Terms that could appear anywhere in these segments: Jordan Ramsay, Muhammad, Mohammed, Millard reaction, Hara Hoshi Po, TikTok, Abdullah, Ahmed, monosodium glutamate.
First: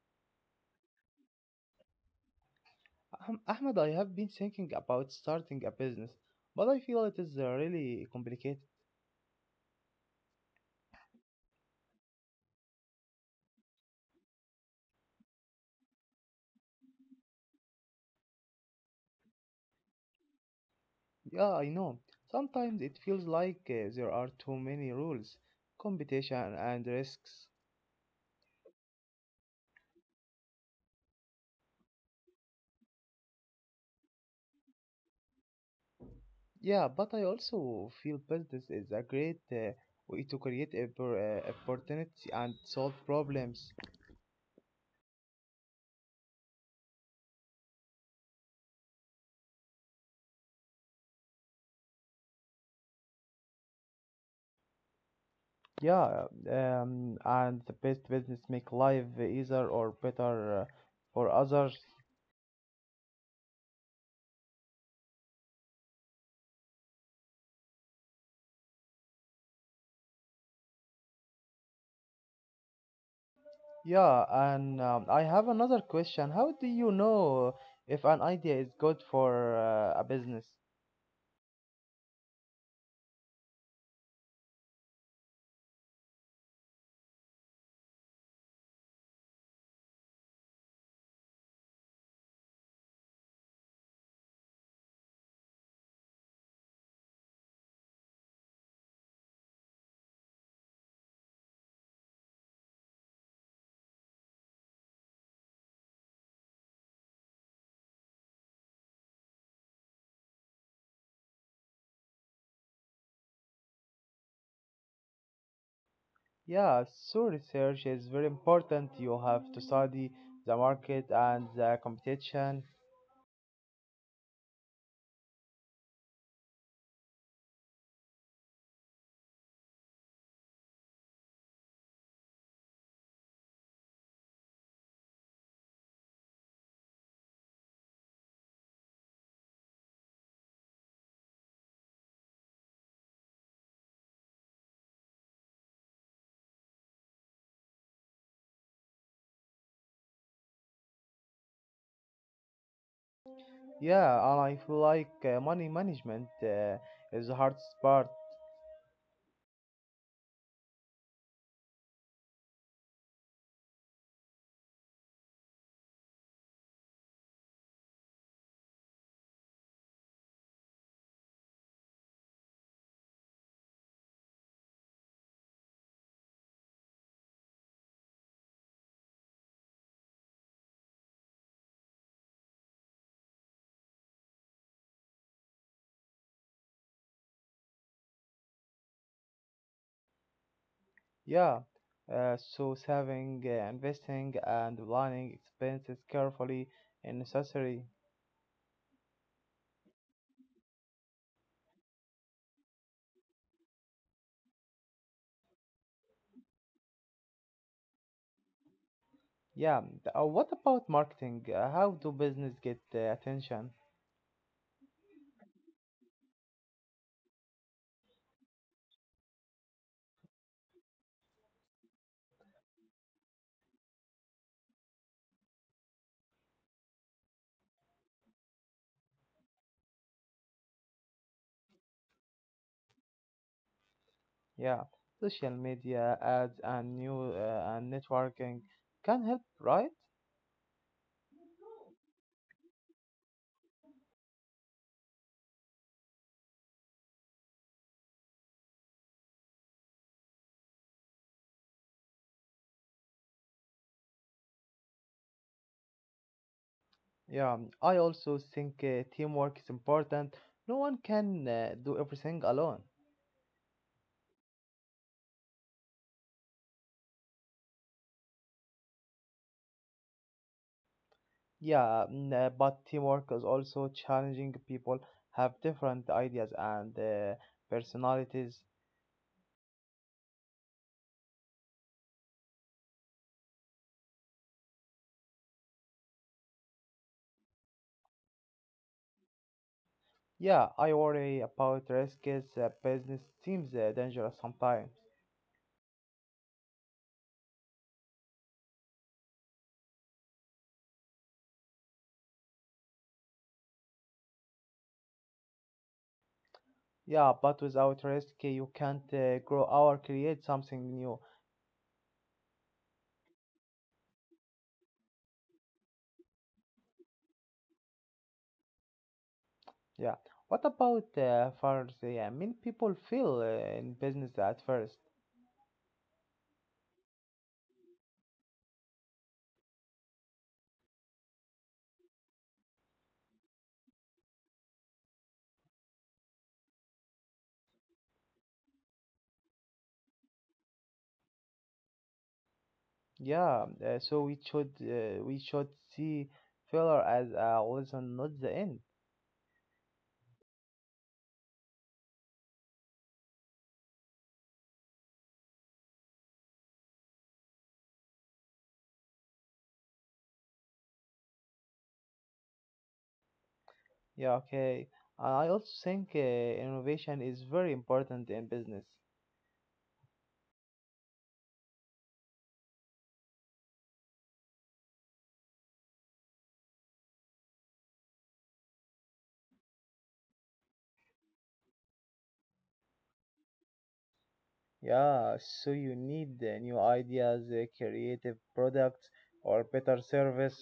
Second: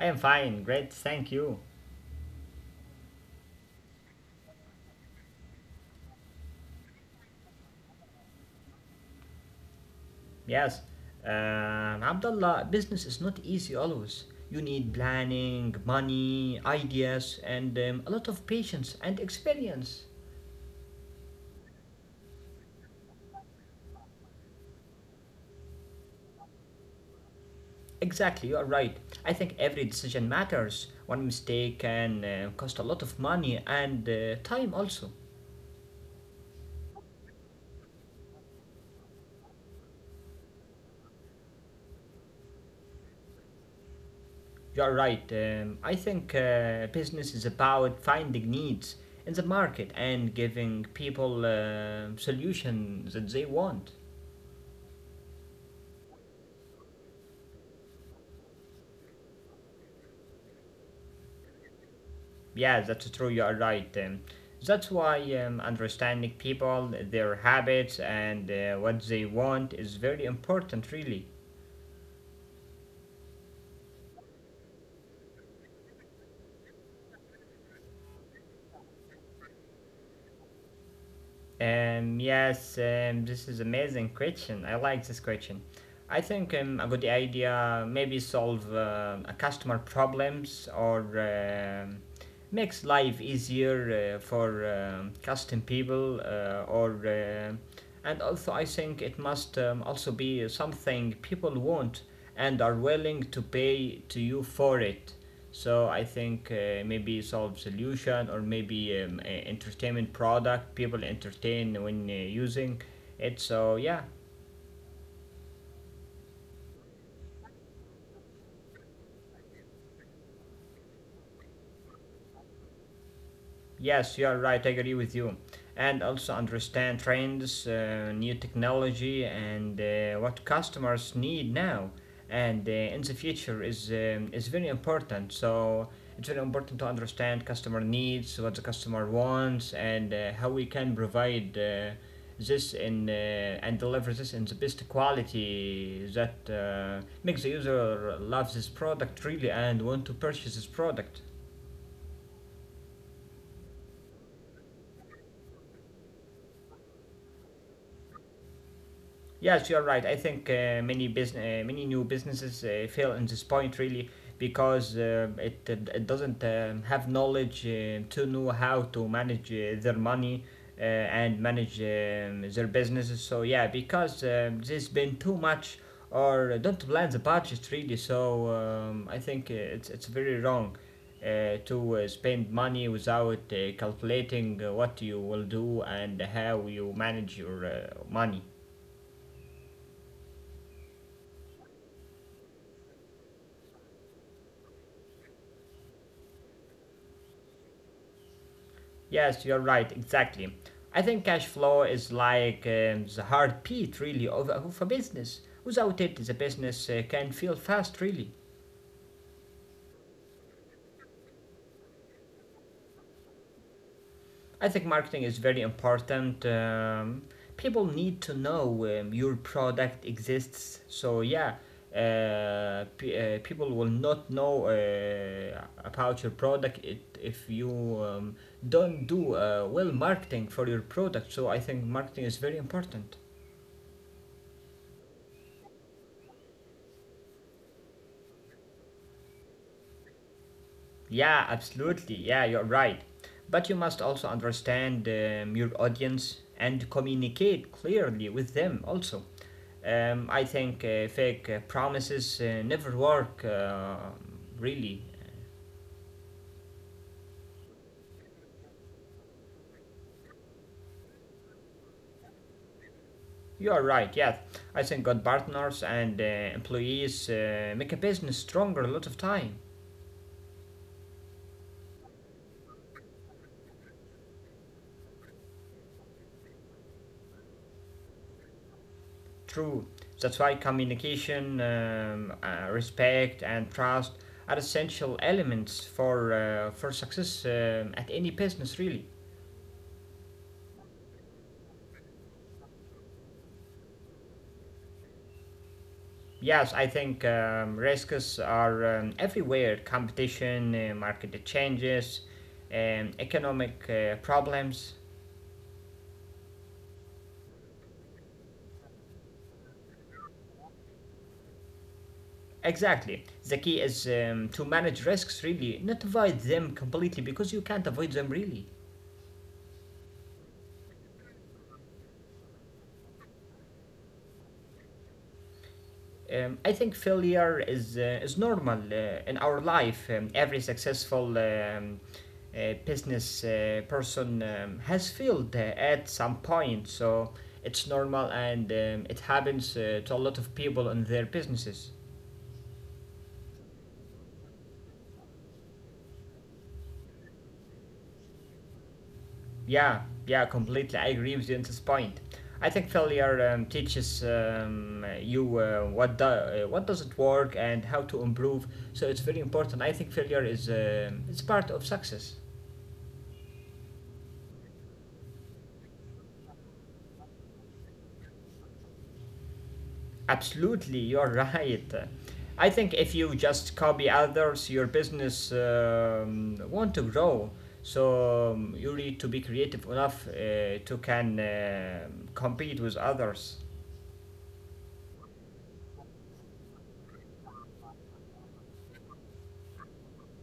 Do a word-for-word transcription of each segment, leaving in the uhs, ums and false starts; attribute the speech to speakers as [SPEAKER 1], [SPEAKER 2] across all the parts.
[SPEAKER 1] I am fine, great, thank you.
[SPEAKER 2] Ahm- Ahmed, I have been thinking about starting a business, but I feel it is uh, really complicated.
[SPEAKER 1] Yes, um, Abdullah, business is not easy always. You need planning, money, ideas, and um, a lot of patience and experience.
[SPEAKER 2] Yeah, I know. Sometimes it feels like uh, there are too many rules, competition, and risks.
[SPEAKER 1] Exactly, you are right. I think every decision matters. One mistake can uh, cost a lot of money and uh, time also.
[SPEAKER 2] Yeah, but I also feel business is a great uh, way to create oppor- uh, opportunity and solve problems.
[SPEAKER 1] You are right. Um, I think uh, business is about finding needs in the market and giving people uh, solutions that they want.
[SPEAKER 2] Yeah, um, and the best business make life easier or better uh, for others.
[SPEAKER 1] Yeah, that's true. You are right. Um, that's why um, understanding people, their habits, and uh, what they want is very important, really.
[SPEAKER 2] Yeah, and um, I have another question. How do you know if an idea is good for uh, a business?
[SPEAKER 1] Um, yes, um, this is amazing question. I like this question. I think um, a good idea maybe solve uh, a customer problems or um makes life easier uh, for um, custom people uh, or um and also I think it must um, also be something people want and are willing to pay to you for it. So I think uh, maybe solve solution or maybe um, entertainment product people entertain when uh, using it. So yeah.
[SPEAKER 2] Yeah, so research is very important. You have to study the market and the competition.
[SPEAKER 1] Yes, you are right. I agree with you. And also understand trends, uh, new technology, and uh, what customers need now and uh, in the future is um, is very important. So it's very important to understand customer needs, what the customer wants, and uh, how we can provide uh, this in uh, and deliver this in the best quality that uh, makes the user love this product really and want to purchase this product.
[SPEAKER 2] Yeah, and I feel like uh, money management uh, is the hardest part.
[SPEAKER 1] Yes, you're right. I think uh, many business, uh, many new businesses uh, fail in this point really because uh, it, it it doesn't um, have knowledge uh, to know how to manage uh, their money uh, and manage um, their businesses. So yeah, because um, there's been too much or don't plan the budget really. So um, I think uh, it's it's very wrong uh, to uh, spend money without uh, calculating uh, what you will do and how you manage your uh, money.
[SPEAKER 2] Yeah, uh, so saving, uh, investing, and planning expenses carefully is necessary.
[SPEAKER 1] Yes, you're right, exactly. I think cash flow is like um, the heartbeat, really, of, uh, of a business. Without it, the business uh, can feel fast, really.
[SPEAKER 2] Yeah, th- uh, what about marketing? Uh, how do business get uh, attention?
[SPEAKER 1] I think marketing is very important. Um, people need to know um, your product exists. So, yeah, uh, pe uh, people will not know uh, about your product it, if you um, don't do uh, well marketing for your product. So, I think marketing is very important.
[SPEAKER 2] Yeah, social media ads and new uh, and networking can help, right?
[SPEAKER 1] Yeah, absolutely. Yeah, you're right. But you must also understand um, your audience and communicate clearly with them also. Um, I think uh, fake uh, promises uh, never work, uh, really.
[SPEAKER 2] Yeah, um, I also think uh, teamwork is important. No one can uh, do everything alone.
[SPEAKER 1] You are right, yeah. I think good partners and uh, employees uh, make a business stronger a lot of time.
[SPEAKER 2] Yeah, mm, uh, but teamwork is also challenging. People have different ideas and uh, personalities.
[SPEAKER 1] True. That's why communication, um, uh, respect, and trust are essential elements for uh, for success um, at any business, really.
[SPEAKER 2] Yeah, I worry about risks. Uh, business seems uh, dangerous sometimes.
[SPEAKER 1] Yes, I think um, risks are um, everywhere: competition, uh, market changes, um, economic uh, problems.
[SPEAKER 2] Yeah, but without risk, uh, you can't uh, grow or create something new.
[SPEAKER 1] Exactly. The key is um, to manage risks, really, not avoid them completely because you can't avoid them, really.
[SPEAKER 2] Yeah. What about uh, for the uh, many people feel uh, in business at first?
[SPEAKER 1] Um, I think failure is uh, is normal uh, in our life. Um, every successful um, uh, business uh, person um, has failed uh, at some point, so it's normal and um, it happens uh, to a lot of people in their businesses.
[SPEAKER 2] Yeah. Uh, so we should uh, we should see failure as a lesson, not the end.
[SPEAKER 1] Yeah, yeah, completely. I agree with you on this point. I think failure um, teaches um, you uh, what do, uh, what doesn't work and how to improve. So it's very important. I think failure is um it's part of success.
[SPEAKER 2] Yeah. Okay. And I also think uh, innovation is very important in business.
[SPEAKER 1] Absolutely, you're right. I think if you just copy others, your business um, won't grow. So um, you need to be creative enough uh, to can uh, compete with others.
[SPEAKER 2] Yeah. So you need uh, new ideas, uh, creative products, or better service.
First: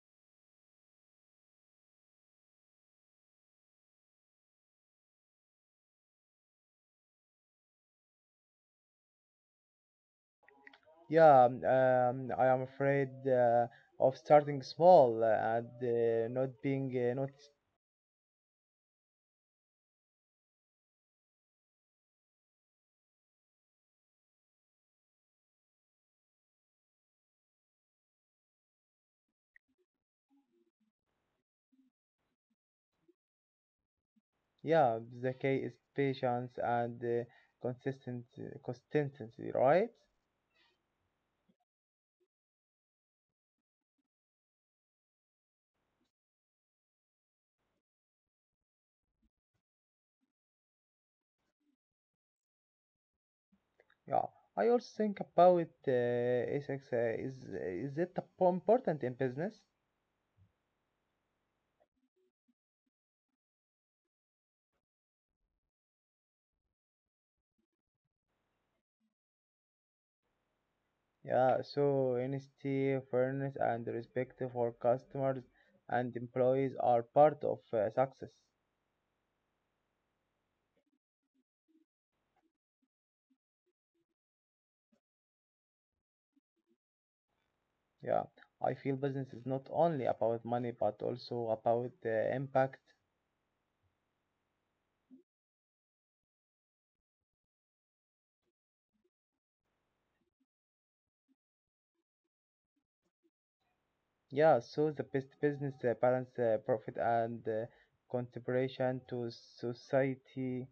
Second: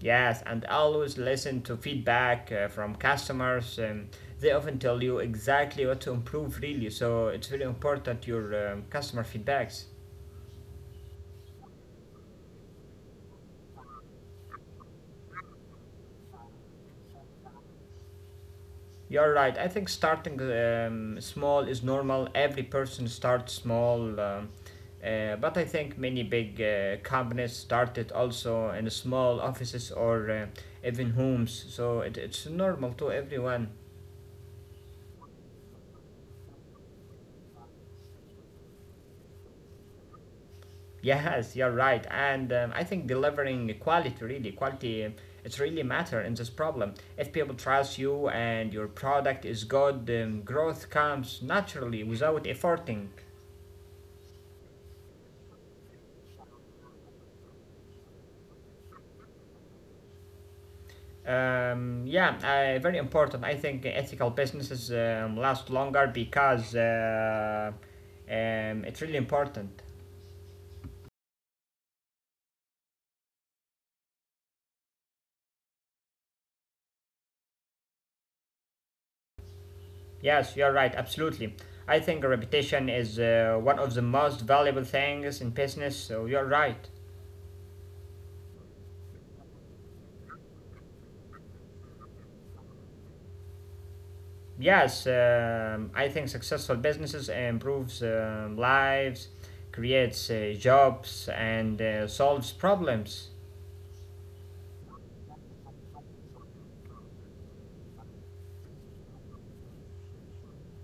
[SPEAKER 1] Yes, and always listen to feedback uh, from customers. Um, they often tell you exactly what to improve, really. So it's very important your um, customer feedbacks.
[SPEAKER 2] Yeah. Um, um, I am afraid uh, of starting small uh, and uh, not being uh, not.
[SPEAKER 1] You're right. I think starting um, small is normal. Every person starts small. Um, uh, but I think many big uh, companies started also in small offices or uh, even homes. So it, it's normal to everyone.
[SPEAKER 2] Yeah, the key is patience and uh, consistent consistency, right?
[SPEAKER 1] Yes, you're right. And um, I think delivering quality, really, quality, it's really matter in this problem. If people trust you and your product is good, um, growth comes naturally without efforting.
[SPEAKER 2] Yeah, I also think about uh, ethics uh, is is it ap- important in business?
[SPEAKER 1] Um, yeah, uh, very important. I think ethical businesses um, last longer because uh, um, it's really important.
[SPEAKER 2] Yeah, so honesty, fairness, and respect for customers and employees are part of uh, success.
[SPEAKER 1] Yes, you're right, absolutely. I think reputation is uh, one of the most valuable things in business, so you're right.
[SPEAKER 2] Yeah, I feel business is not only about money but also about uh, impact.
[SPEAKER 1] Yes, um, I think successful businesses improves um, lives, creates uh, jobs, and uh, solves problems.
[SPEAKER 2] Yeah, so the best business uh, balance uh, profit and uh, contribution to society.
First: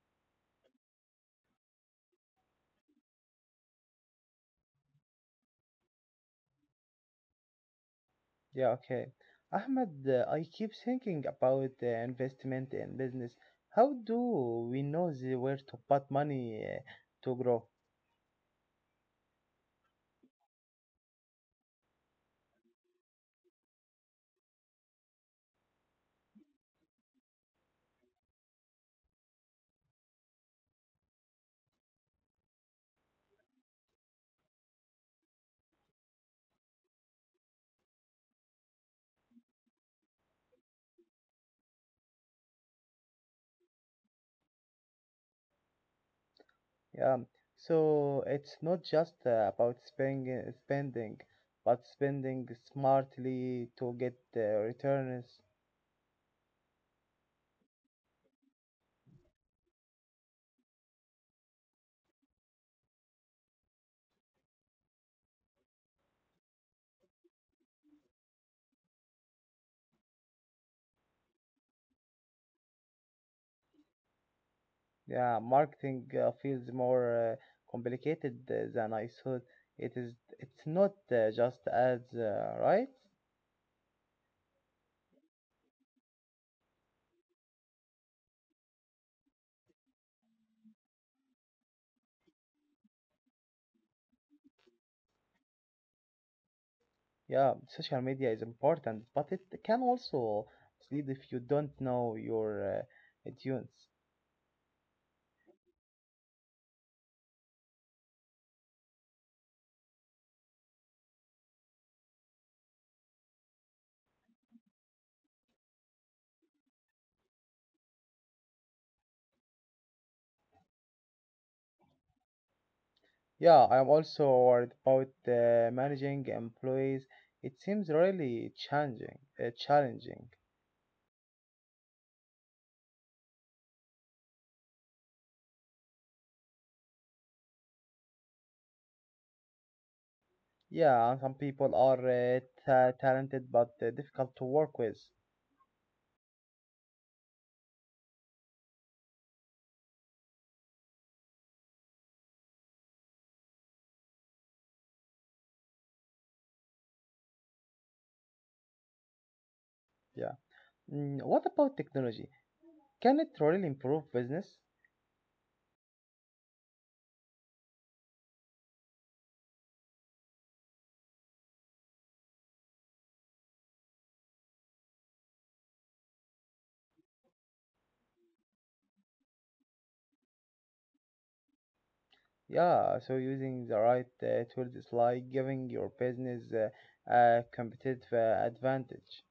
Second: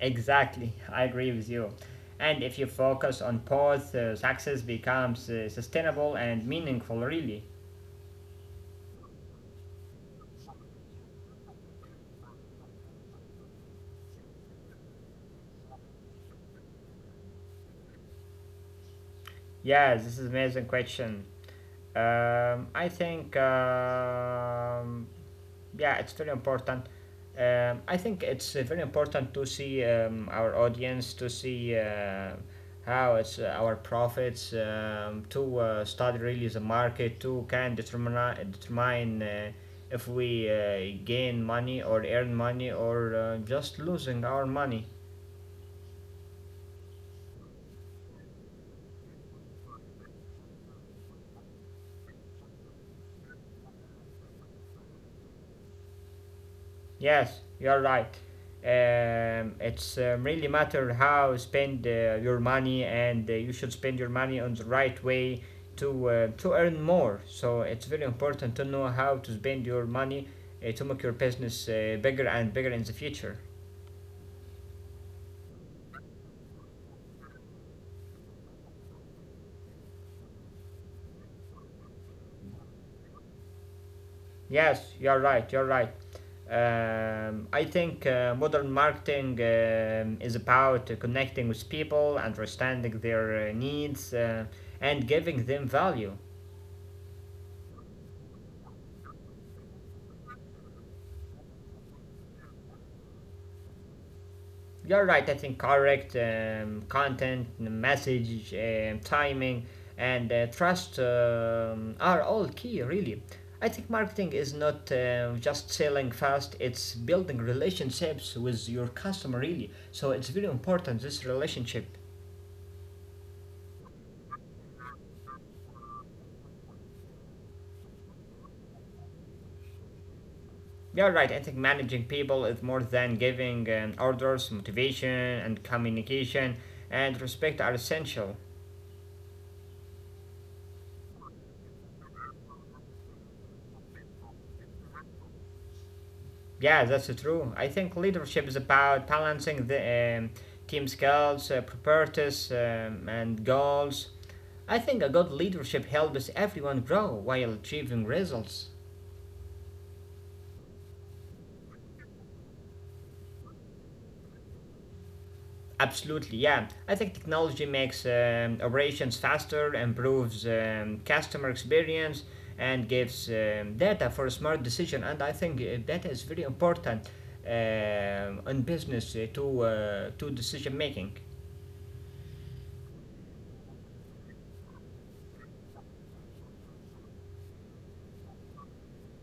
[SPEAKER 1] Exactly, I agree with you. And if you focus on both, uh, success becomes uh, sustainable and meaningful, really.
[SPEAKER 2] Yeah, okay. Ahmed, uh, I keep thinking about uh, investment in business. How do we know the- where to put money uh, to grow?
[SPEAKER 1] Yes, this is amazing question. Um, I think um, yeah it's very important um, i think it's uh, very important to see um, our audience to see uh, how it's uh, our profits um, to uh, study really the market to can determine determine uh, if we uh, gain money or earn money or uh, just losing our money.
[SPEAKER 2] Yeah, so it's not just uh, about spending, spending, but spending smartly to get uh, returns.
[SPEAKER 1] Yes, you're right. Um, it's um, really matter how spend uh, your money, and uh, you should spend your money on the right way to uh, to earn more. So it's very important to know how to spend your money uh, to make your business uh, bigger and bigger in the future.
[SPEAKER 2] Yeah, marketing uh, feels more uh, complicated uh, than I thought. It is. It's not uh, just ads, uh, right?
[SPEAKER 1] Yes, you're right. You're right. Um, I think uh, modern marketing um, is about uh, connecting with people, understanding their uh, needs, uh, and giving them value.
[SPEAKER 2] Yeah, social media is important, but it can also mislead if you don't know your uh, audience.
[SPEAKER 1] You're right, I think correct um, content, message, um, timing, and uh, trust um, are all key, really. I think marketing is not uh, just selling fast, it's building relationships with your customer, really. So it's very important, this relationship.
[SPEAKER 2] Yeah, I'm also worried about uh, managing employees. It seems really challenging. Uh, challenging.
[SPEAKER 1] You're right, I think managing people is more than giving um, orders, motivation, and communication and respect are essential.
[SPEAKER 2] Yeah, and some people are uh, ta- talented but uh, difficult to work with.
[SPEAKER 1] Yeah, that's true. I think leadership is about balancing the um, team skills, uh, priorities, um, and goals. I think a good leadership helps everyone grow while achieving results.
[SPEAKER 2] Yeah. Mm, what about technology? Can it really improve business?
[SPEAKER 1] Absolutely, yeah. I think technology makes um, operations faster, improves um, customer experience, and gives um, data for smart decision. And I think uh, data is very important um in business uh, to uh, to decision making.
[SPEAKER 2] Yeah, so using the right uh, tools is like giving your business uh, a competitive uh, advantage.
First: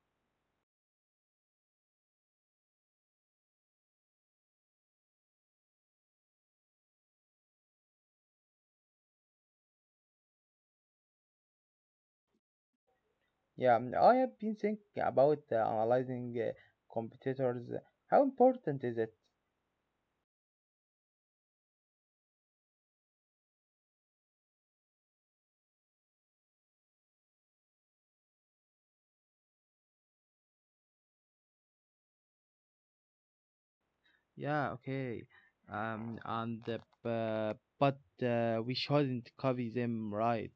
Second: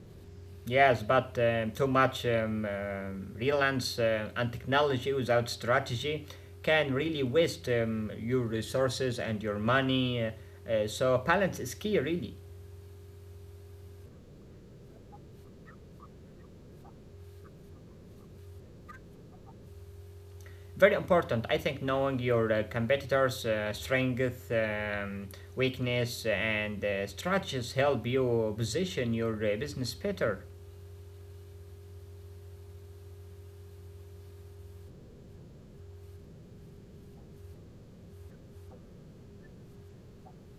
[SPEAKER 1] Yes, but um, too much um, um, reliance uh, on technology without strategy can really waste um, your resources and your money. Uh, uh, so balance is key, really.
[SPEAKER 2] Yeah, mm, I have been thinking about uh, analyzing uh, competitors. How important is it?
[SPEAKER 1] Very important. I think knowing your uh, competitors' uh, strength, um, weakness, and uh, strategies help you position your uh, business better.
[SPEAKER 2] Yeah, okay. Um, and the, uh, bu- but uh, we shouldn't copy them, right?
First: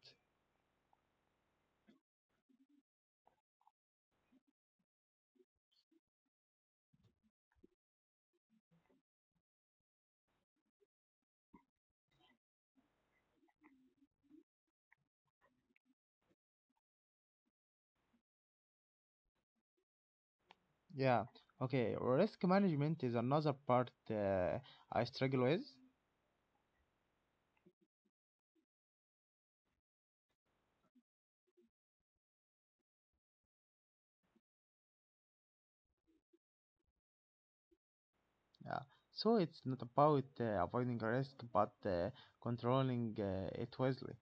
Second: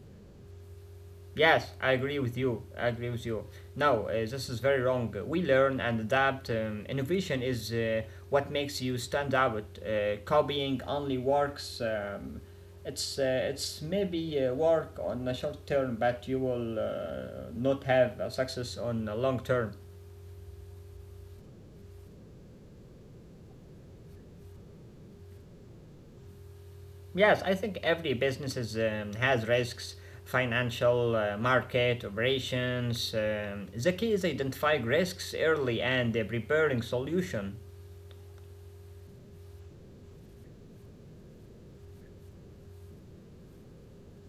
[SPEAKER 1] Yes, I agree with you. I agree with you. No, uh, this is very wrong. We learn and adapt. Um, innovation is uh, what makes you stand out. Uh, copying only works. Um, it's uh, it's maybe uh, work on a short term, but you will uh, not have a success on a long term.
[SPEAKER 2] Yeah, okay. Risk management is another part uh, I struggle with.
[SPEAKER 1] Yes, I think every business is, um, has risks, financial, uh, market, operations. Um, the key is identifying risks early and uh, preparing solution.
[SPEAKER 2] Yeah. So it's not about uh, avoiding risk, but uh, controlling uh, it wisely.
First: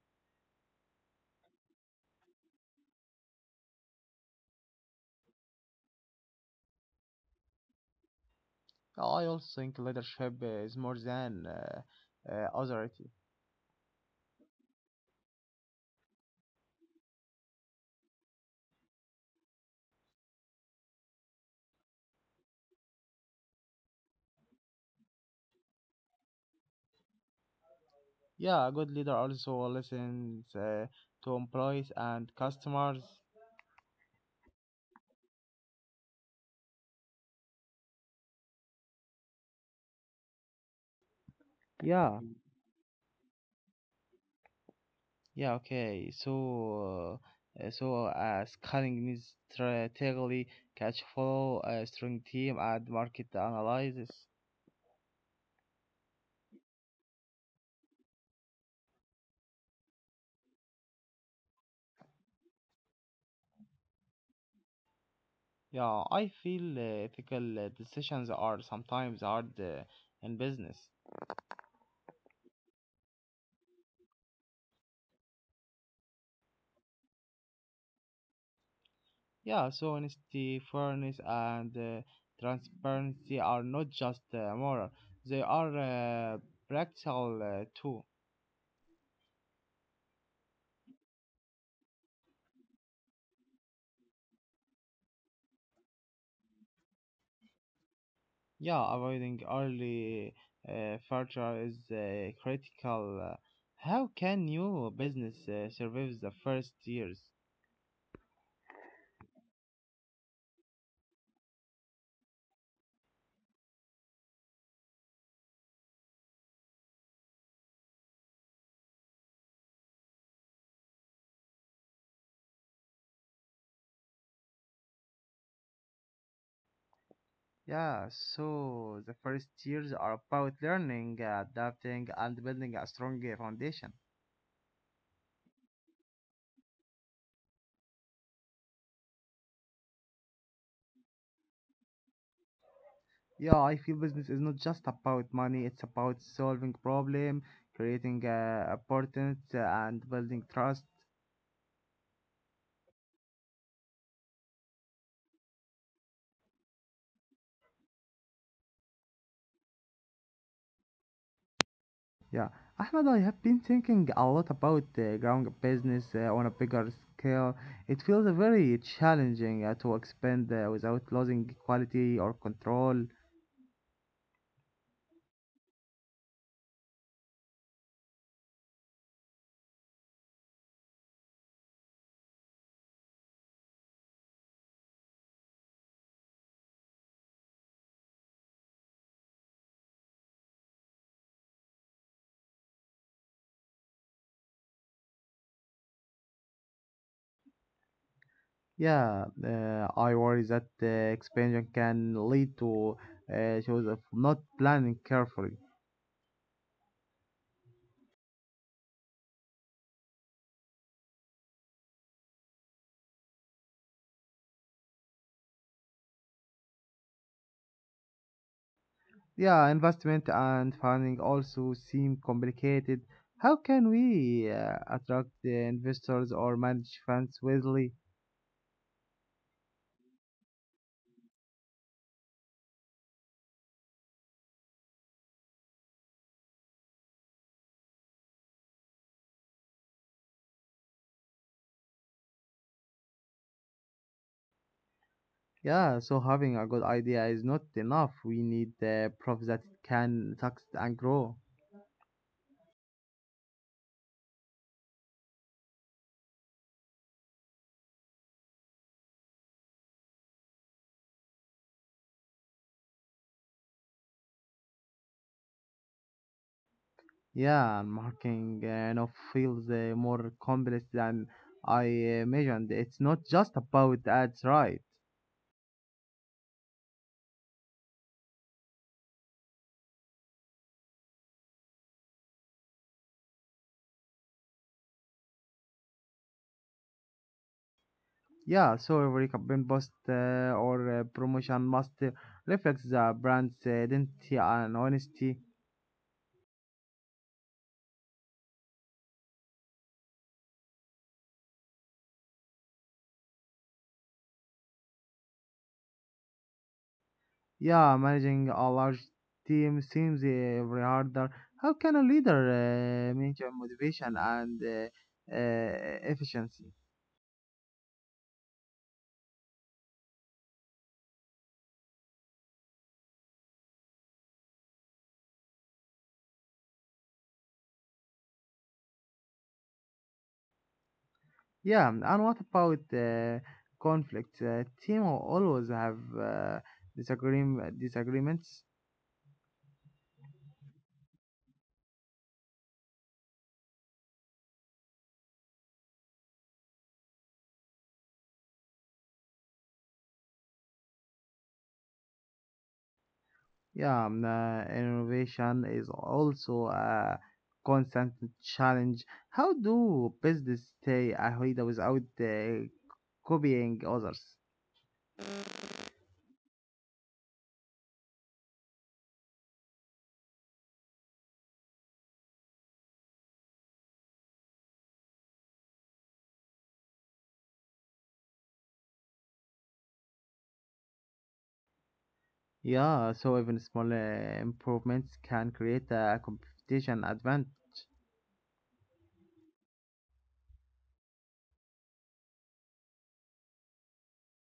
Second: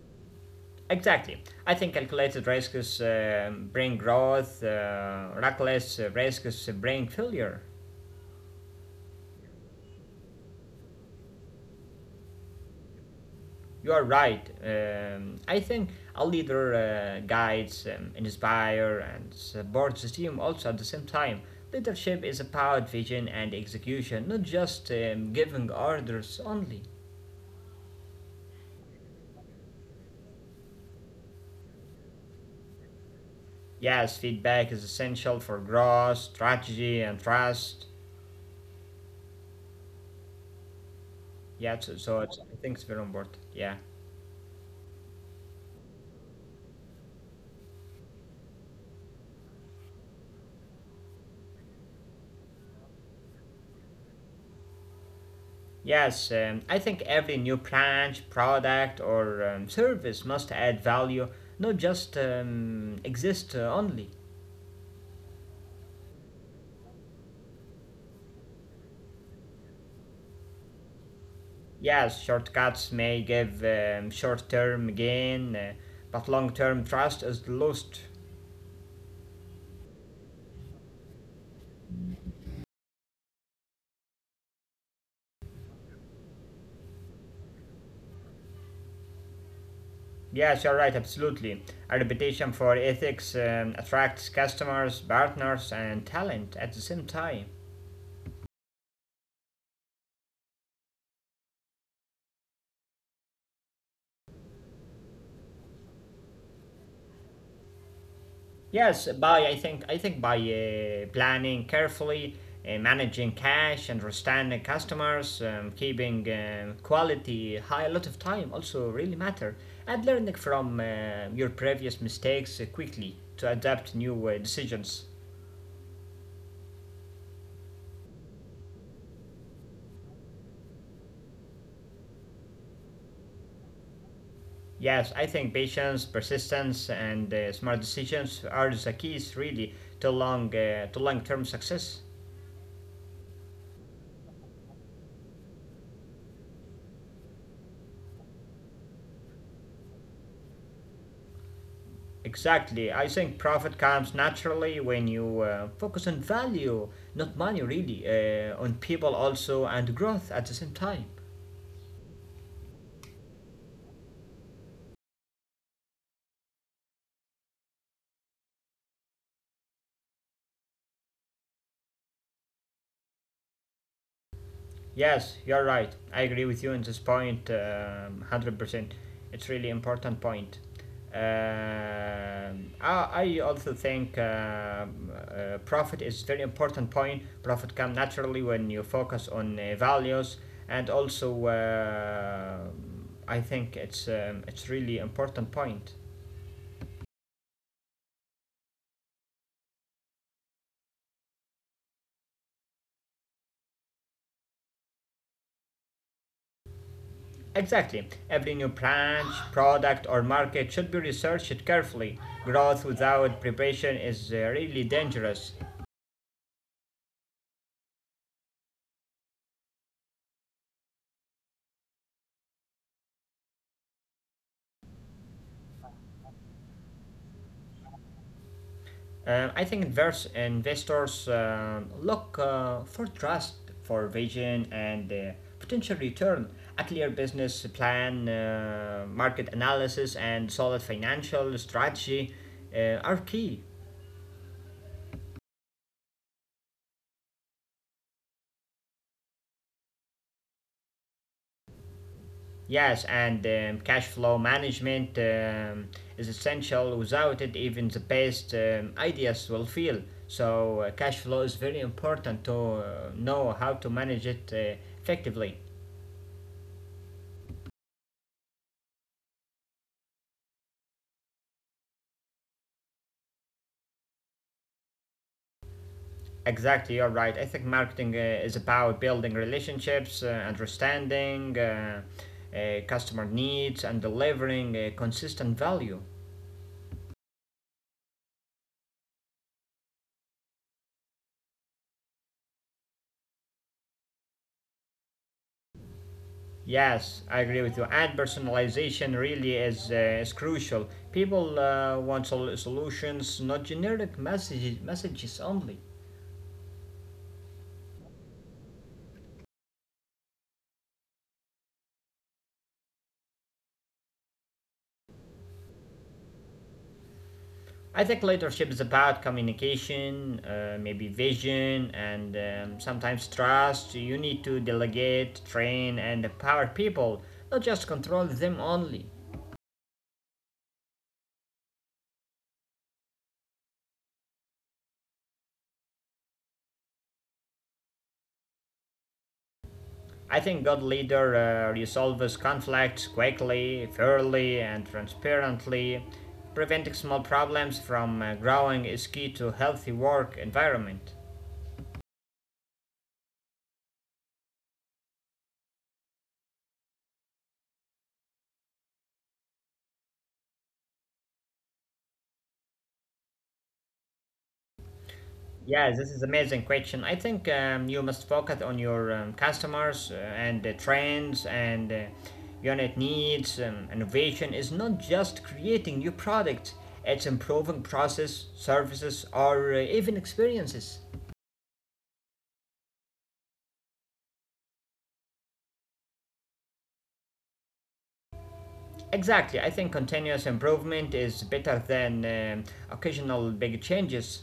[SPEAKER 1] Exactly. I think calculated risks uh, bring growth, uh, reckless risks bring failure.
[SPEAKER 2] I also think leadership is more than uh, uh, authority.
[SPEAKER 1] You are right. Um, I think a leader uh, guides, um, inspires, and supports the team also at the same time. Leadership is about vision and execution, not just um, giving orders only.
[SPEAKER 2] Yeah, a good leader also listens uh, to employees and customers.
[SPEAKER 1] Yes, feedback is essential for growth, strategy, and trust. Yeah, so,
[SPEAKER 2] Yeah,
[SPEAKER 1] so it's, I think it's very important. Yeah.
[SPEAKER 2] yeah, okay. So, uh, uh, so uh, scanning needs strategically catch follow uh, strong team, and market analysis.
[SPEAKER 1] Yes, um, I think every new branch, product, or um, service must add value, not just um, exist uh, only.
[SPEAKER 2] Yeah, I feel uh, ethical uh, decisions are sometimes hard uh, in business.
[SPEAKER 1] Yes, shortcuts may give um, short term gain, uh, but long term trust is lost.
[SPEAKER 2] Yeah, so honesty, fairness, and uh, transparency are not just uh, moral; they are uh, practical uh, too.
[SPEAKER 1] Yes, you're right, absolutely. A reputation for ethics um, attracts customers, partners, and talent at the same time.
[SPEAKER 2] Yeah, avoiding early uh, failure is uh, critical. Uh, How can new business uh, survive the first years?
[SPEAKER 1] Yes, by I think I think by uh, planning carefully, uh, managing cash, understanding customers, um, keeping um, quality high, a lot of time also really matter, and learning from uh, your previous mistakes uh, quickly to adapt new uh, decisions.
[SPEAKER 2] Yeah, so the first years are about learning, uh, adapting, and building a strong uh, foundation.
[SPEAKER 1] Yes, I think patience, persistence, and uh, smart decisions are the keys really to long uh, to long term success.
[SPEAKER 2] Yeah, I feel business is not just about money; it's about solving problem, creating uh, importance, uh, and building trust.
[SPEAKER 1] Exactly. I think profit comes naturally when you uh, focus on value, not money really, uh, on people also and growth at the same time.
[SPEAKER 2] Yeah, Ahmed, I have been thinking a lot about uh, growing a business uh, on a bigger scale. It feels uh, very challenging uh, to expand uh, without losing quality or control.
[SPEAKER 1] Yes, you're right. I agree with you on this point, um, one hundred percent. It's really important point. Um, I, I also think um, uh, profit is very important point. Profit come naturally when you focus on uh, values, and also uh, I think it's um, it's really important point.
[SPEAKER 2] Yeah, uh, I worry that uh, expansion can lead to uh, shows of not planning carefully.
[SPEAKER 1] Exactly. Every new branch, product, or market should be researched carefully. Growth without preparation is uh, really dangerous.
[SPEAKER 2] Yeah, investment and funding also seem complicated. How can we uh, attract the investors or manage funds wisely?
[SPEAKER 1] Um, I think invers- investors um, look uh, for trust, for vision, and uh, potential return, a clear business plan, uh, market analysis, and solid financial strategy uh, are key.
[SPEAKER 2] Yeah, so having a good idea is not enough. We need the proof that it can succeed and grow.
[SPEAKER 1] Yes, and um, cash flow management um, is essential. Without it, even the best um, ideas will fail. So, uh, cash flow is very important to uh, know how to manage it uh, effectively.
[SPEAKER 2] Yeah, and marking uh, you feels uh, more complex than I imagined. It's not just about ads, right?
[SPEAKER 1] Exactly, you're right. I think marketing uh, is about building relationships, uh, understanding uh, uh, customer needs, and delivering uh, consistent value.
[SPEAKER 2] Yeah, so every campaign post uh, or uh, promotion must uh, reflect the brand's uh, identity and honesty.
[SPEAKER 1] Yes, I agree with you. And personalization really is, uh, is crucial. People uh, want sol- solutions, not generic messages, messages only.
[SPEAKER 2] Yeah, managing a large team seems uh, very harder. How can a leader uh, maintain motivation and uh, uh, efficiency?
[SPEAKER 1] I think leadership is about communication, uh, maybe vision, and um, sometimes trust. You need to delegate, train, and empower people, not just control them only.
[SPEAKER 2] Yeah, and what about uh, conflict? Uh, team will always have uh, disagreem- disagreements.
[SPEAKER 1] I think good leader uh, resolves conflicts quickly, fairly, and transparently. Preventing small problems from uh, growing is key to a healthy work environment.
[SPEAKER 2] Yeah, um, uh, innovation is also a constant challenge. How do business stay ahead without uh, copying others?
[SPEAKER 1] Yeah, this is amazing question. I think um, you must focus on your um, customers uh, and the trends and uh, unit needs. Um, innovation is not just creating new products; it's improving process, services, or uh, even experiences.
[SPEAKER 2] Yeah, so even small uh, improvements can create a competition advantage.
[SPEAKER 1] Exactly. I think continuous improvement is better than um occasional big changes.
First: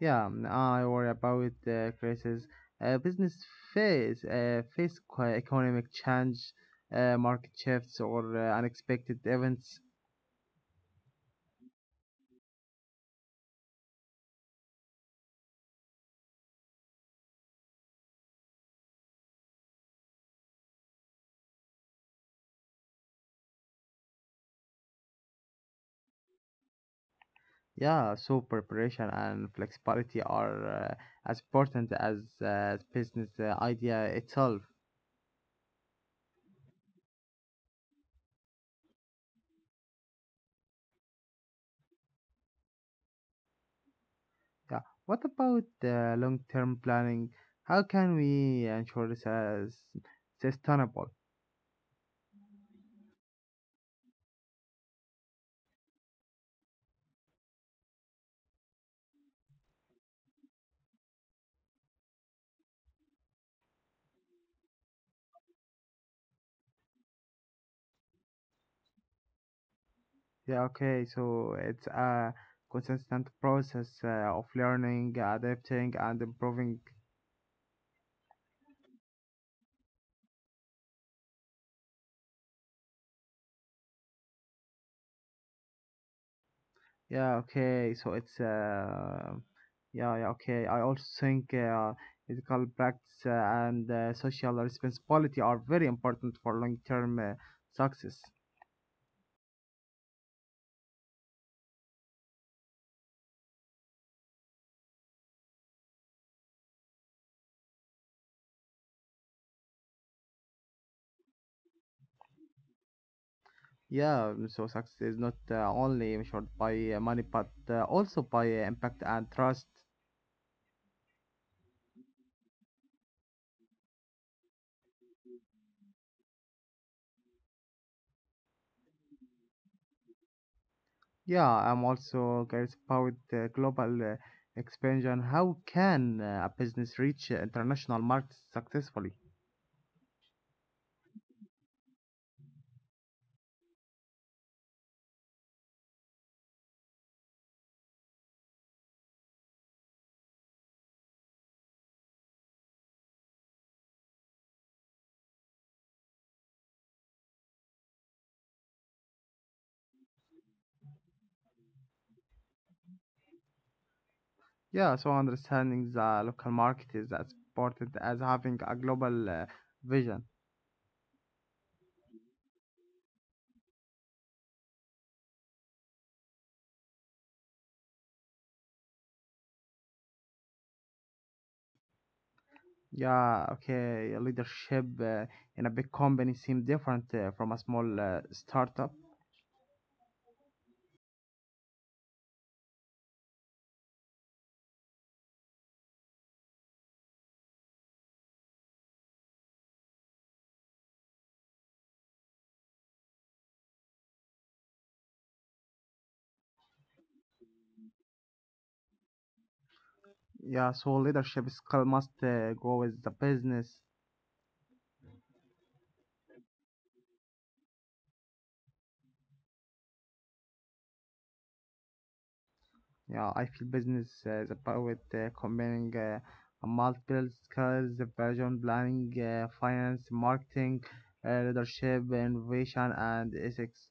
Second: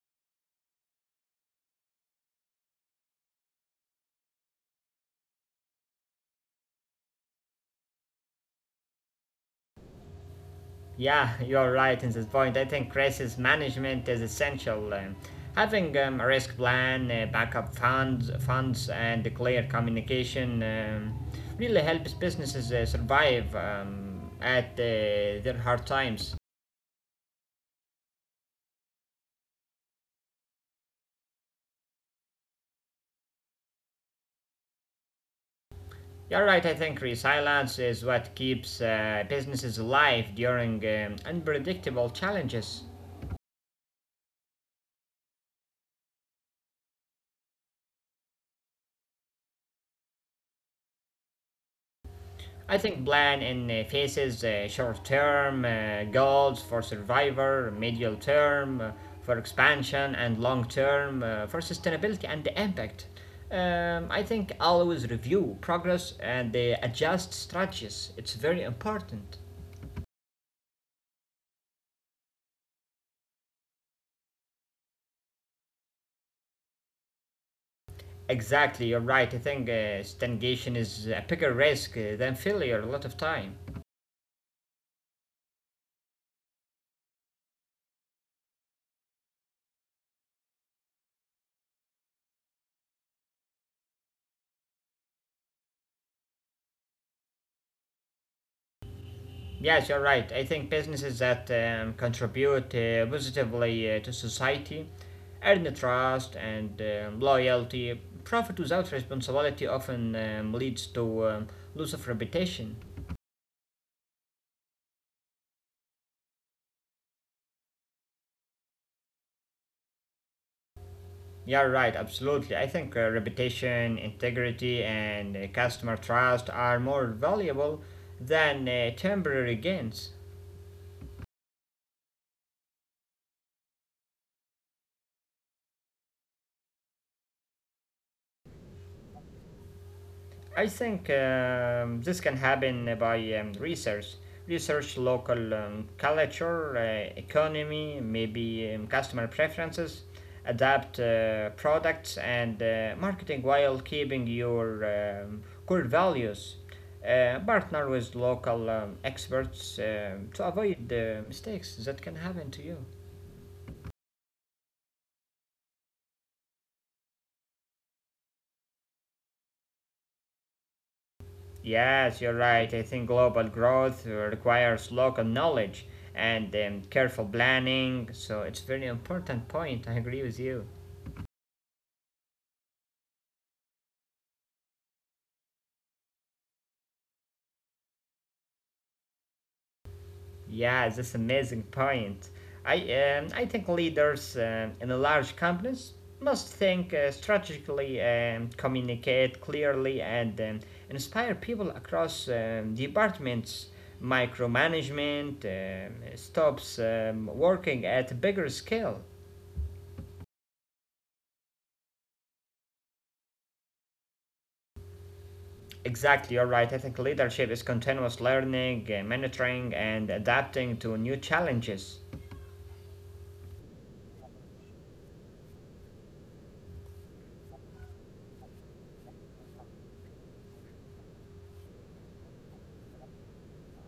[SPEAKER 2] Yeah, mm, I worry about uh, crisis. Uh, business face uh, face co- economic change, uh, market shifts, or uh, unexpected events.
[SPEAKER 1] Yeah, you're right in this point. I think crisis management is essential. Um, having um, a risk plan, uh, backup funds, funds, and clear communication um, really helps businesses uh, survive um, at uh, their hard times.
[SPEAKER 2] Yeah, so preparation and flexibility are uh, as important as uh, business uh, idea itself.
[SPEAKER 1] You're right. I think resilience is what keeps uh, businesses alive during um, unpredictable challenges.
[SPEAKER 2] Yeah. What about uh, long-term planning? How can we ensure this is sustainable?
[SPEAKER 1] I think plan in uh, faces uh, short-term uh, goals for survivor, medium term uh, for expansion, and long-term uh, for sustainability and the impact. Um, I think always review progress and uh, adjust strategies. It's very important.
[SPEAKER 2] Yeah, okay, so it's a consistent process uh, of learning, adapting, and improving.
[SPEAKER 1] Exactly, you're right. I think uh, stagnation is a bigger risk uh, than failure a lot of time.
[SPEAKER 2] Yeah, okay, so it's uh, yeah, yeah, okay. I also think uh, ethical practice uh, and uh, social responsibility are very important for long-term uh, success.
[SPEAKER 1] Yes, you're right. I think businesses that um, contribute uh, positively uh, to society earn the trust and um, loyalty. Profit without responsibility often um, leads to um, loss of reputation.
[SPEAKER 2] Yeah, mm, so success is not uh, only measured by uh, money but uh, also by uh, impact and trust.
[SPEAKER 1] You're right, absolutely. I think uh, reputation, integrity, and uh, customer trust are more valuable than uh, temporary gains.
[SPEAKER 2] Yeah, I'm also curious about uh, global uh, expansion. How can uh, a business reach uh, international markets successfully?
[SPEAKER 1] I think um, this can happen by um, research. Research local um, culture, uh, economy, maybe um, customer preferences, adapt uh, products and uh, marketing while keeping your um, core values. Uh, partner with local um, experts um, to avoid the mistakes that can happen to you.
[SPEAKER 2] Yeah, so understanding the local market is as important as having a global uh, vision.
[SPEAKER 1] Yes, you're right. I think global growth uh, requires local knowledge and um, careful planning. So it's very important point. I agree with you.
[SPEAKER 2] Yeah, okay. Leadership uh, in a big company seem different uh, from a small uh, startup.
[SPEAKER 1] Yeah, that's amazing point. I um, I think leaders um in the large companies must think uh, strategically, um, communicate clearly, and um, inspire people across um, departments. Micromanagement um, stops um, working at a bigger scale.
[SPEAKER 2] Yeah, so leadership skill must uh, go with the business.
[SPEAKER 1] Exactly, you're right. I think leadership is continuous learning, uh, mentoring, and adapting to new challenges.
[SPEAKER 2] Yeah, I feel business uh, is about uh, combining uh, multiple skills, the vision, planning, uh, finance, marketing, uh, leadership, innovation, and ethics.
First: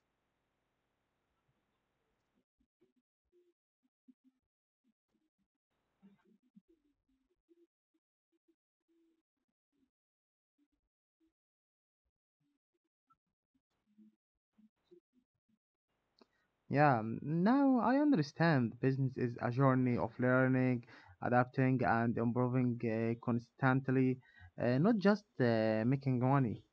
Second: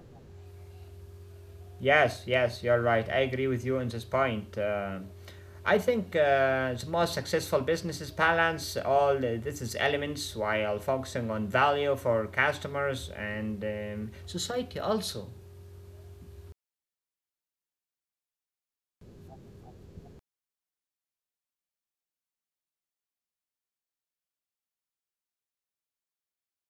[SPEAKER 1] Yes, yes, you're right. I agree with you on this point. Uh, I think uh, the most successful businesses balance all uh, this is elements while focusing on value for customers and um, society also.
[SPEAKER 2] Yeah, n- now I understand business is a journey of learning, adapting, and improving uh, constantly, uh, not just uh, making money.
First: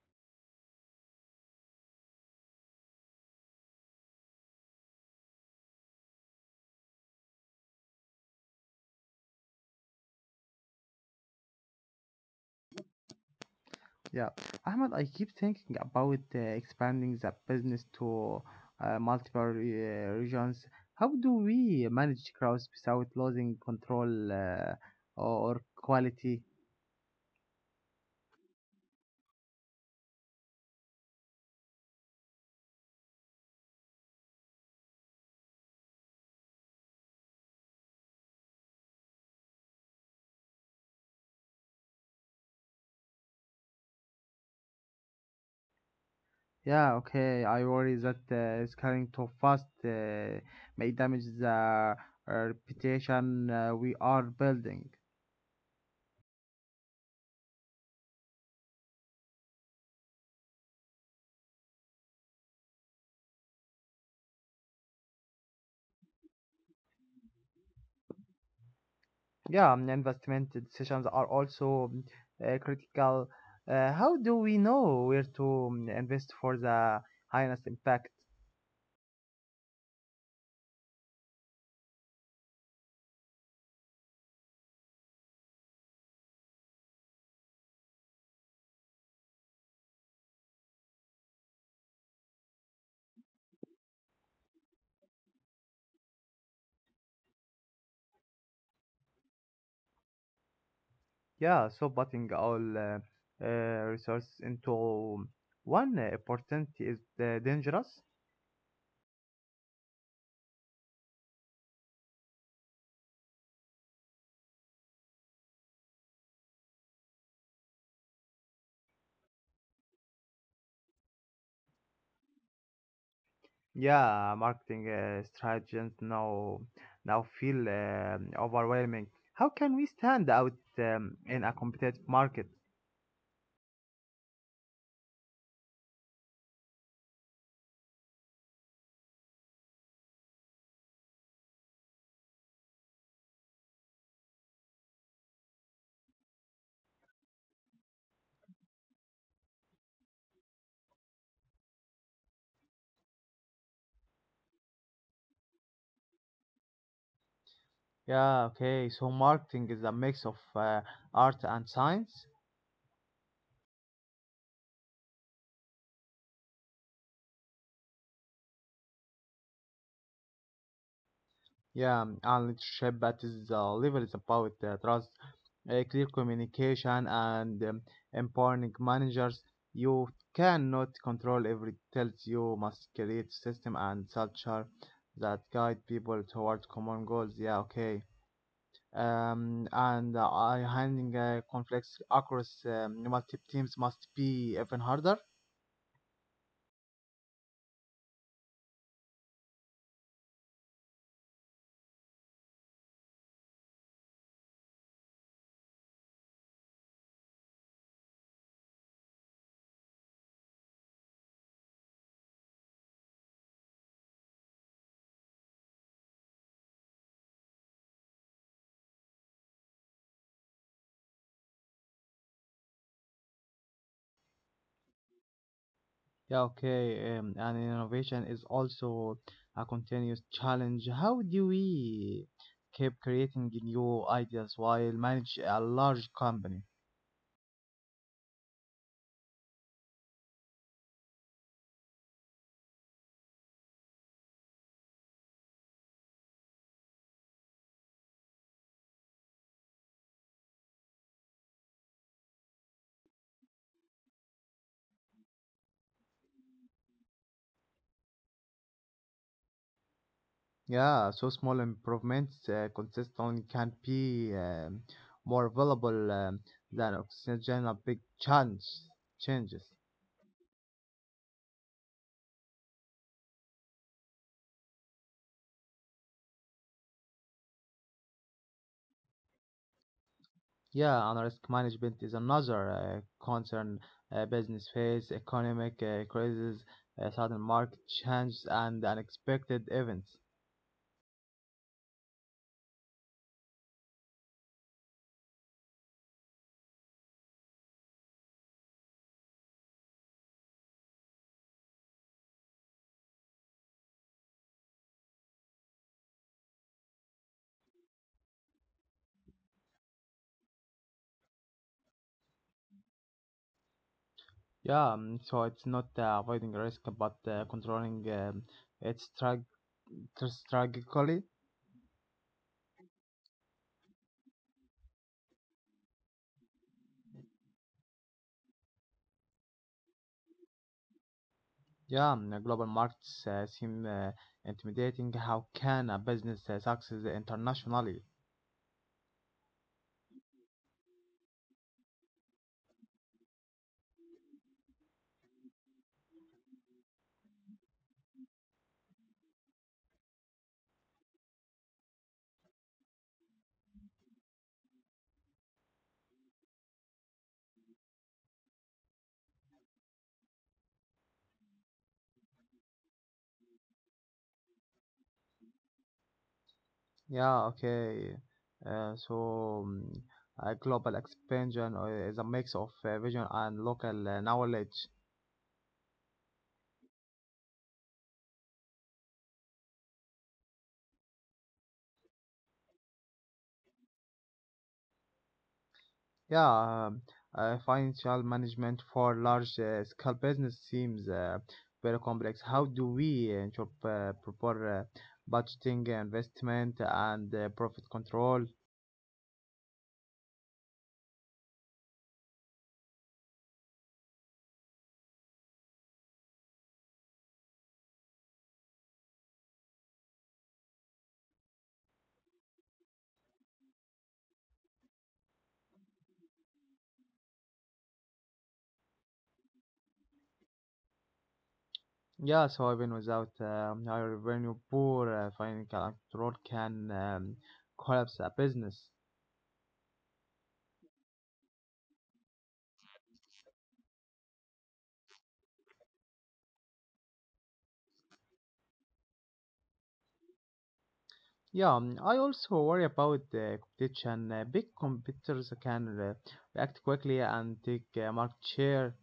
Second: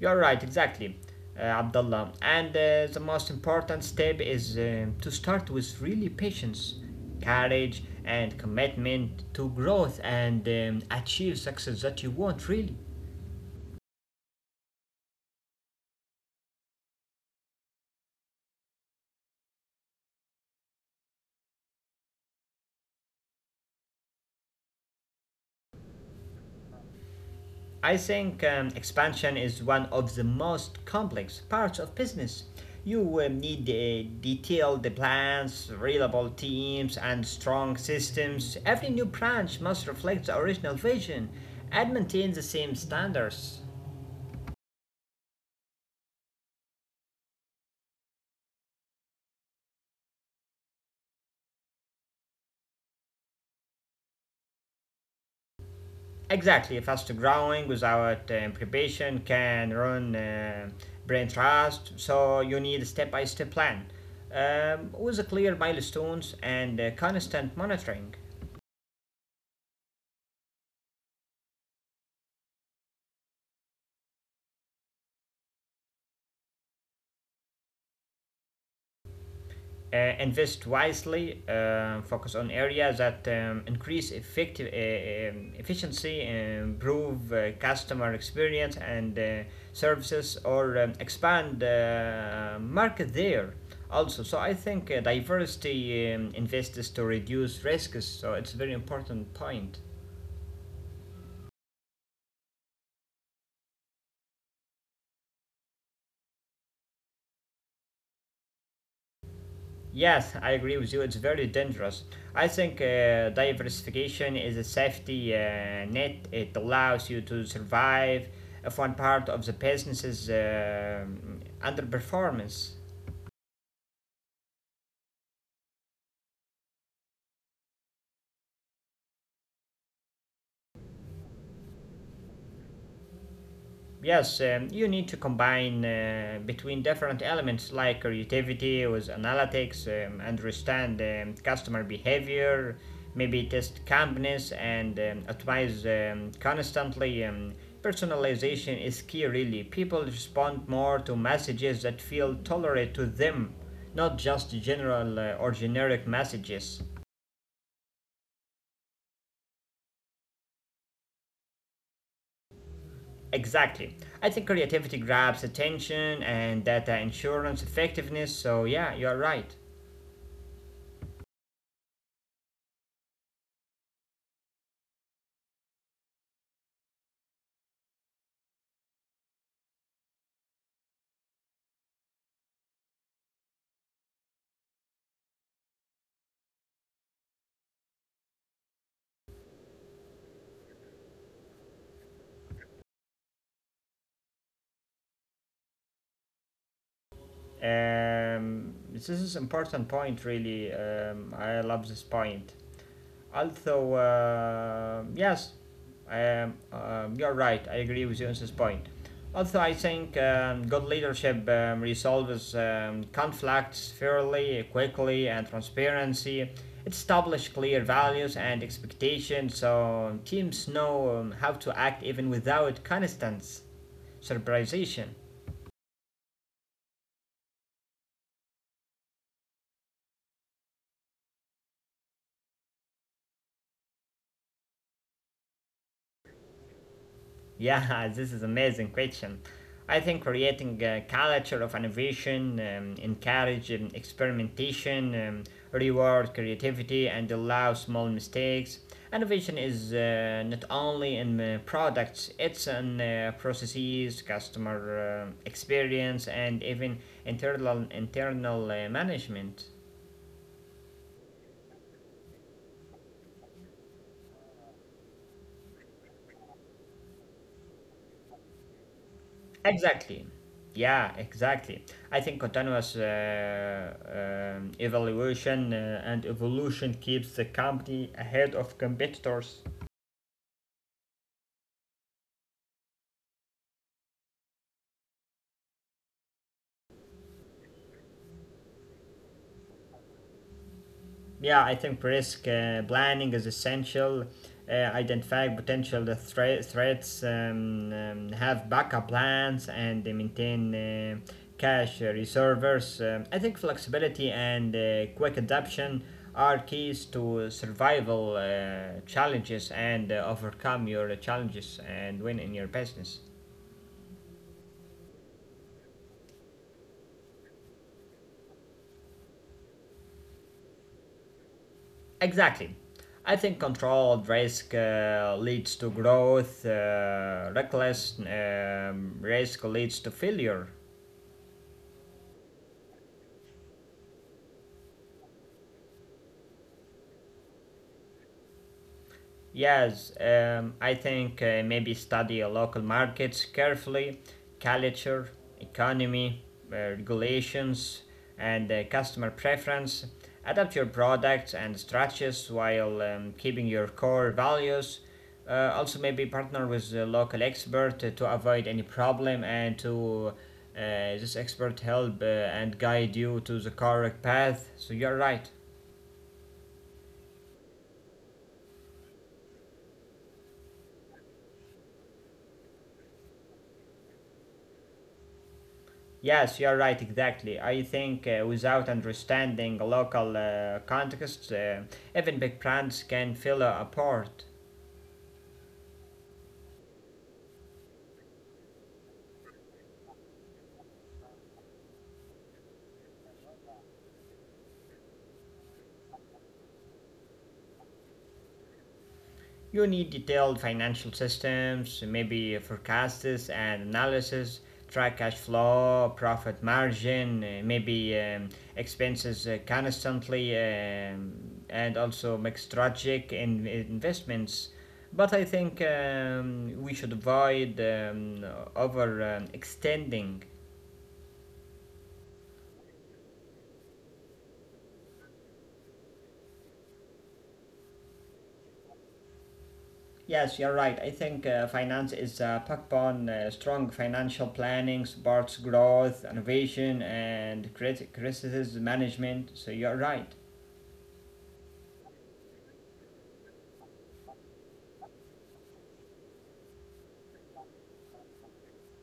[SPEAKER 1] You're right, exactly, uh, Abdullah. And uh, the most important step is um, to start with really patience, courage, and commitment to growth and um, achieve success that you want, really.
[SPEAKER 2] Yeah, Ahmed, I keep thinking about uh, expanding the business to uh, multiple re- uh, regions. How do we manage crowds without losing control uh, or quality?
[SPEAKER 1] I think um, expansion is one of the most complex parts of business. You um, need uh, detailed plans, reliable teams, and strong systems. Every new branch must reflect the original vision and maintain the same standards.
[SPEAKER 2] Yeah, okay. I worry that uh, scaling too fast uh, may damage the uh, reputation uh, we are building.
[SPEAKER 1] Exactly, fast growing without um, preparation can ruin uh, brain trust, so you need a step by step plan um, with clear milestones and uh, constant monitoring.
[SPEAKER 2] Yeah, and investment decisions are also mm, uh, critical. Uh, how do we know where to mm, invest for the highest impact?
[SPEAKER 1] Uh, invest wisely, uh, focus on areas that um, increase effective uh, um, efficiency, uh, improve uh, customer experience and uh, services, or um, expand the uh, market there. Also, so I think uh, diversity um, invests to reduce risks. So it's a very important point.
[SPEAKER 2] Yeah, so putting all uh, uh, resources into one uh, opportunity is uh, dangerous.
[SPEAKER 1] Yes, I agree with you. It's very dangerous. I think uh, diversification is a safety uh, net. It allows you to survive if one part of the business is um underperformance.
[SPEAKER 2] Yeah, marketing uh, strategies now now feel um overwhelming. How can we stand out um, in a competitive market?
[SPEAKER 1] Yes, um, you need to combine uh, between different elements like creativity with analytics, um, understand um, customer behavior, maybe test companies and um, optimize um, constantly. Um, personalization is key, really. People respond more to messages that feel tolerate to them, not just general uh, or generic messages.
[SPEAKER 2] Yeah, okay. So marketing is a mix of uh, art and science.
[SPEAKER 1] Exactly. I think creativity grabs attention and data insurance effectiveness, so yeah, you are right.
[SPEAKER 2] Yeah, um, and leadership at this uh, level is about uh, trust, uh, clear communication, and um, empowering managers. You cannot control every details. You must create system and culture that guide people towards common goals. Yeah, okay. um, and uh, Handling uh, conflicts across um, multiple teams must be even harder.
[SPEAKER 1] Um, this is an important point really. Um, I love this point. Although uh, yes, um, um, you're right. I agree with you on this point. Also, I think um, good leadership um, resolves um, conflicts fairly, quickly, and transparency. It establishes clear values and expectations, so teams know um, how to act even without constant supervision.
[SPEAKER 2] Yeah, okay. Um, and innovation is also a continuous challenge. How do we keep creating new ideas while manage a large company?
[SPEAKER 1] Yeah, this is amazing question. I think creating a culture of innovation, um, encourage um, experimentation, um, reward creativity, and allow small mistakes. Innovation is uh, not only in uh, products; it's in uh, processes, customer uh, experience, and even internal internal uh, management.
[SPEAKER 2] Yeah, so small improvements uh, consistently can be um, more valuable um, than oxygen a big challenge changes.
[SPEAKER 1] Exactly. Yeah, exactly. I think continuous uh, um, evaluation uh, and evolution keeps the company ahead of competitors.
[SPEAKER 2] Yeah, and risk management is another uh, concern. Uh, business face, economic uh, crisis, uh, sudden market changes, and unexpected events.
[SPEAKER 1] Yeah, I think risk uh, planning is essential. Uh, identifying potential thre- threats, um, um, have backup plans, and uh, maintain uh, cash reserves. Um, I think flexibility and uh, quick adaptation are keys to survival uh, challenges and uh, overcome your challenges and win in your business.
[SPEAKER 2] Yeah, um, so it's not uh, avoiding risk, but uh, controlling um, it strag- strategically.
[SPEAKER 1] Exactly. I think controlled risk uh, leads to growth, uh, reckless um, risk leads to failure.
[SPEAKER 2] Yeah, um, the global markets uh, seem uh, intimidating. How can a business uh, succeed internationally?
[SPEAKER 1] Yes, um, I think uh, maybe study local markets carefully, culture, economy, uh, regulations, and uh, customer preference. Adapt your products and strategies while um, keeping your core values. Uh, also, maybe partner with a local expert to, to avoid any problem and to uh, this expert help uh, and guide you to the correct path. So you're right.
[SPEAKER 2] Yeah, okay. Uh, so mm, uh, global expansion uh, is a mix of uh, vision and local uh, knowledge.
[SPEAKER 1] Yes, you're right, exactly. I think uh, without understanding local uh, context, uh, even big brands can feel uh, apart.
[SPEAKER 2] Yeah, um, uh, financial management for large uh, scale business seems uh, very complex. How do we ensure uh, proper uh, budgeting, investment, and uh, profit control?
[SPEAKER 1] You need detailed financial systems, maybe forecasts and analysis, track cash flow, profit margin, uh, maybe um, expenses uh, constantly, um, and also make strategic in- investments. But I think um, we should avoid um, over um, extending.
[SPEAKER 2] Yeah, so even without um, high revenue, poor uh, financial control can um, collapse a business.
[SPEAKER 1] Yes, you're right. I think uh, finance is uh, backbone, uh, strong financial planning supports growth, innovation, and crit- crisis management. So you're right.
[SPEAKER 2] Yeah, um, I also worry about uh, competition. Uh, big competitors can uh, react quickly and take uh, market share.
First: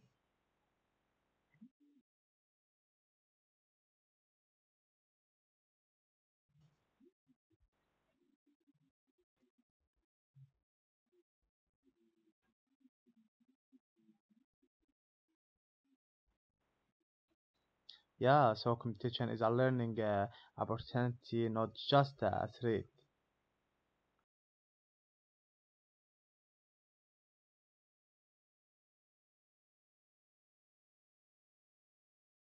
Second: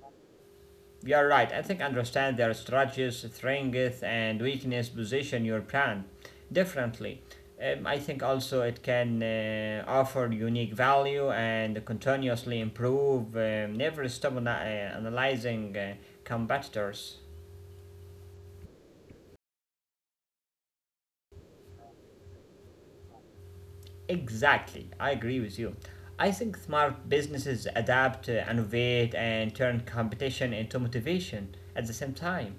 [SPEAKER 1] You're right. I think understand their strategies, strength, and weakness position your brand differently. Um, I think also it can uh, offer unique value and continuously improve. Um, never stop ana- uh, analyzing uh, competitors.
[SPEAKER 2] Yeah, so competition is a learning uh, opportunity, not just a threat.
[SPEAKER 1] Exactly, I agree with you. I think smart businesses adapt, uh, innovate, and turn competition into motivation at the same time.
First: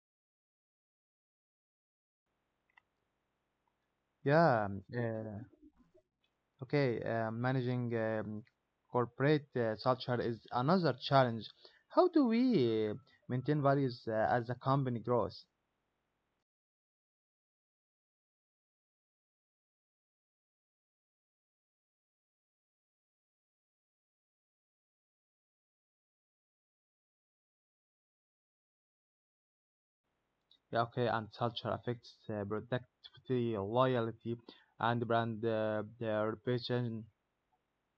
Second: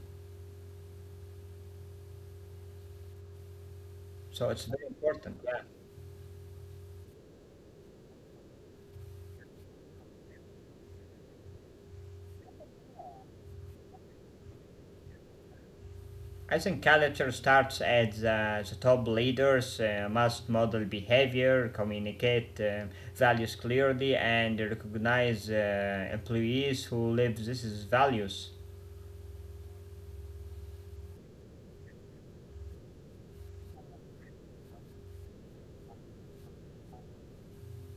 [SPEAKER 1] So it's
[SPEAKER 2] Yeah, um,
[SPEAKER 1] very
[SPEAKER 2] uh,
[SPEAKER 1] important. Yeah,
[SPEAKER 2] okay, uh, managing um, corporate uh, culture is another challenge. How do we uh, maintain values uh, as the company grows?
[SPEAKER 1] I think culture starts at the, the top leaders uh, must model behavior, communicate uh, values clearly, and recognize uh, employees who live these values.
[SPEAKER 2] Yeah, okay, and culture affects uh, productivity, loyalty, and brand uh, the reputation.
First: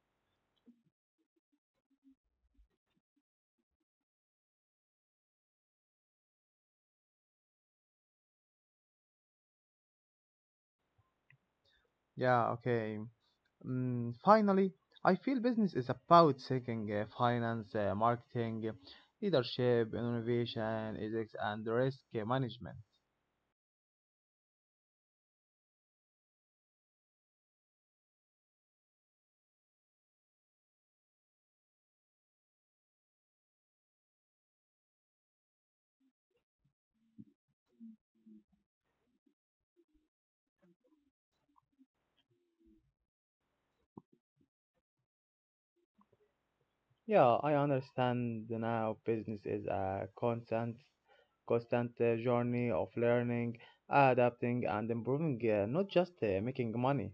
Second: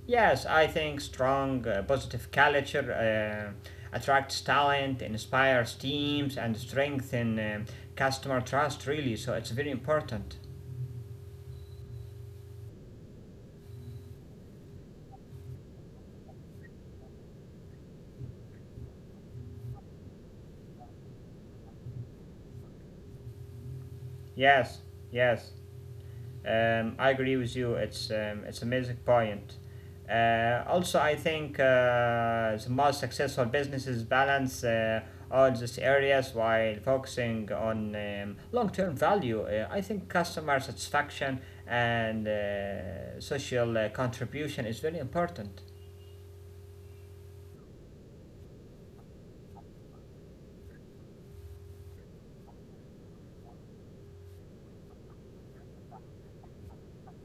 [SPEAKER 1] Yes, I think strong, uh, positive culture uh, attracts talent, inspires teams, and strengthens um customer trust, really. So it's very important.
[SPEAKER 2] Yeah, okay. Mm, finally, I feel business is about seeking uh, finance, uh, marketing, uh, leadership, innovation, ethics, and risk uh, management.
[SPEAKER 1] Yes, yes. Um, I agree with you. It's um, it's an amazing point. Uh, also, I think uh, the most successful businesses balance uh, all these areas while focusing on um, long-term value. Uh, I think customer satisfaction and uh, social uh, contribution is very important.
[SPEAKER 2] Yeah, I understand now business is a constant constant uh, journey of learning, adapting and improving, uh, not just uh, making money.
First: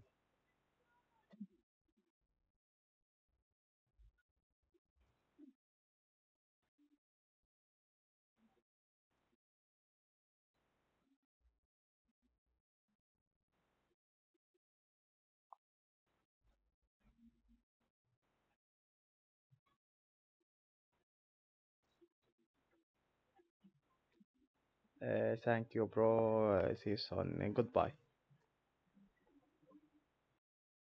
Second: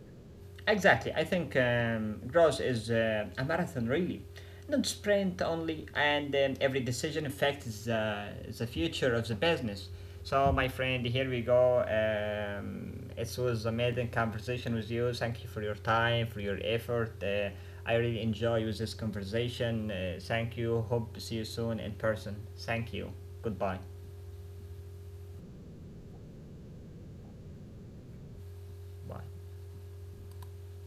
[SPEAKER 1] Exactly. I think um, growth is uh, a marathon, really, not sprint only. And um, every decision affects the, the future of the business. So, my friend, here we go. Um, it was amazing conversation with you. Thank you for your time, for your effort. Uh, I really enjoy with this conversation. Uh, thank you. Hope to see you soon in person. Thank you. Goodbye.
[SPEAKER 2] Uh, thank you, bro. Uh, see you soon. Goodbye.
[SPEAKER 1] Bye.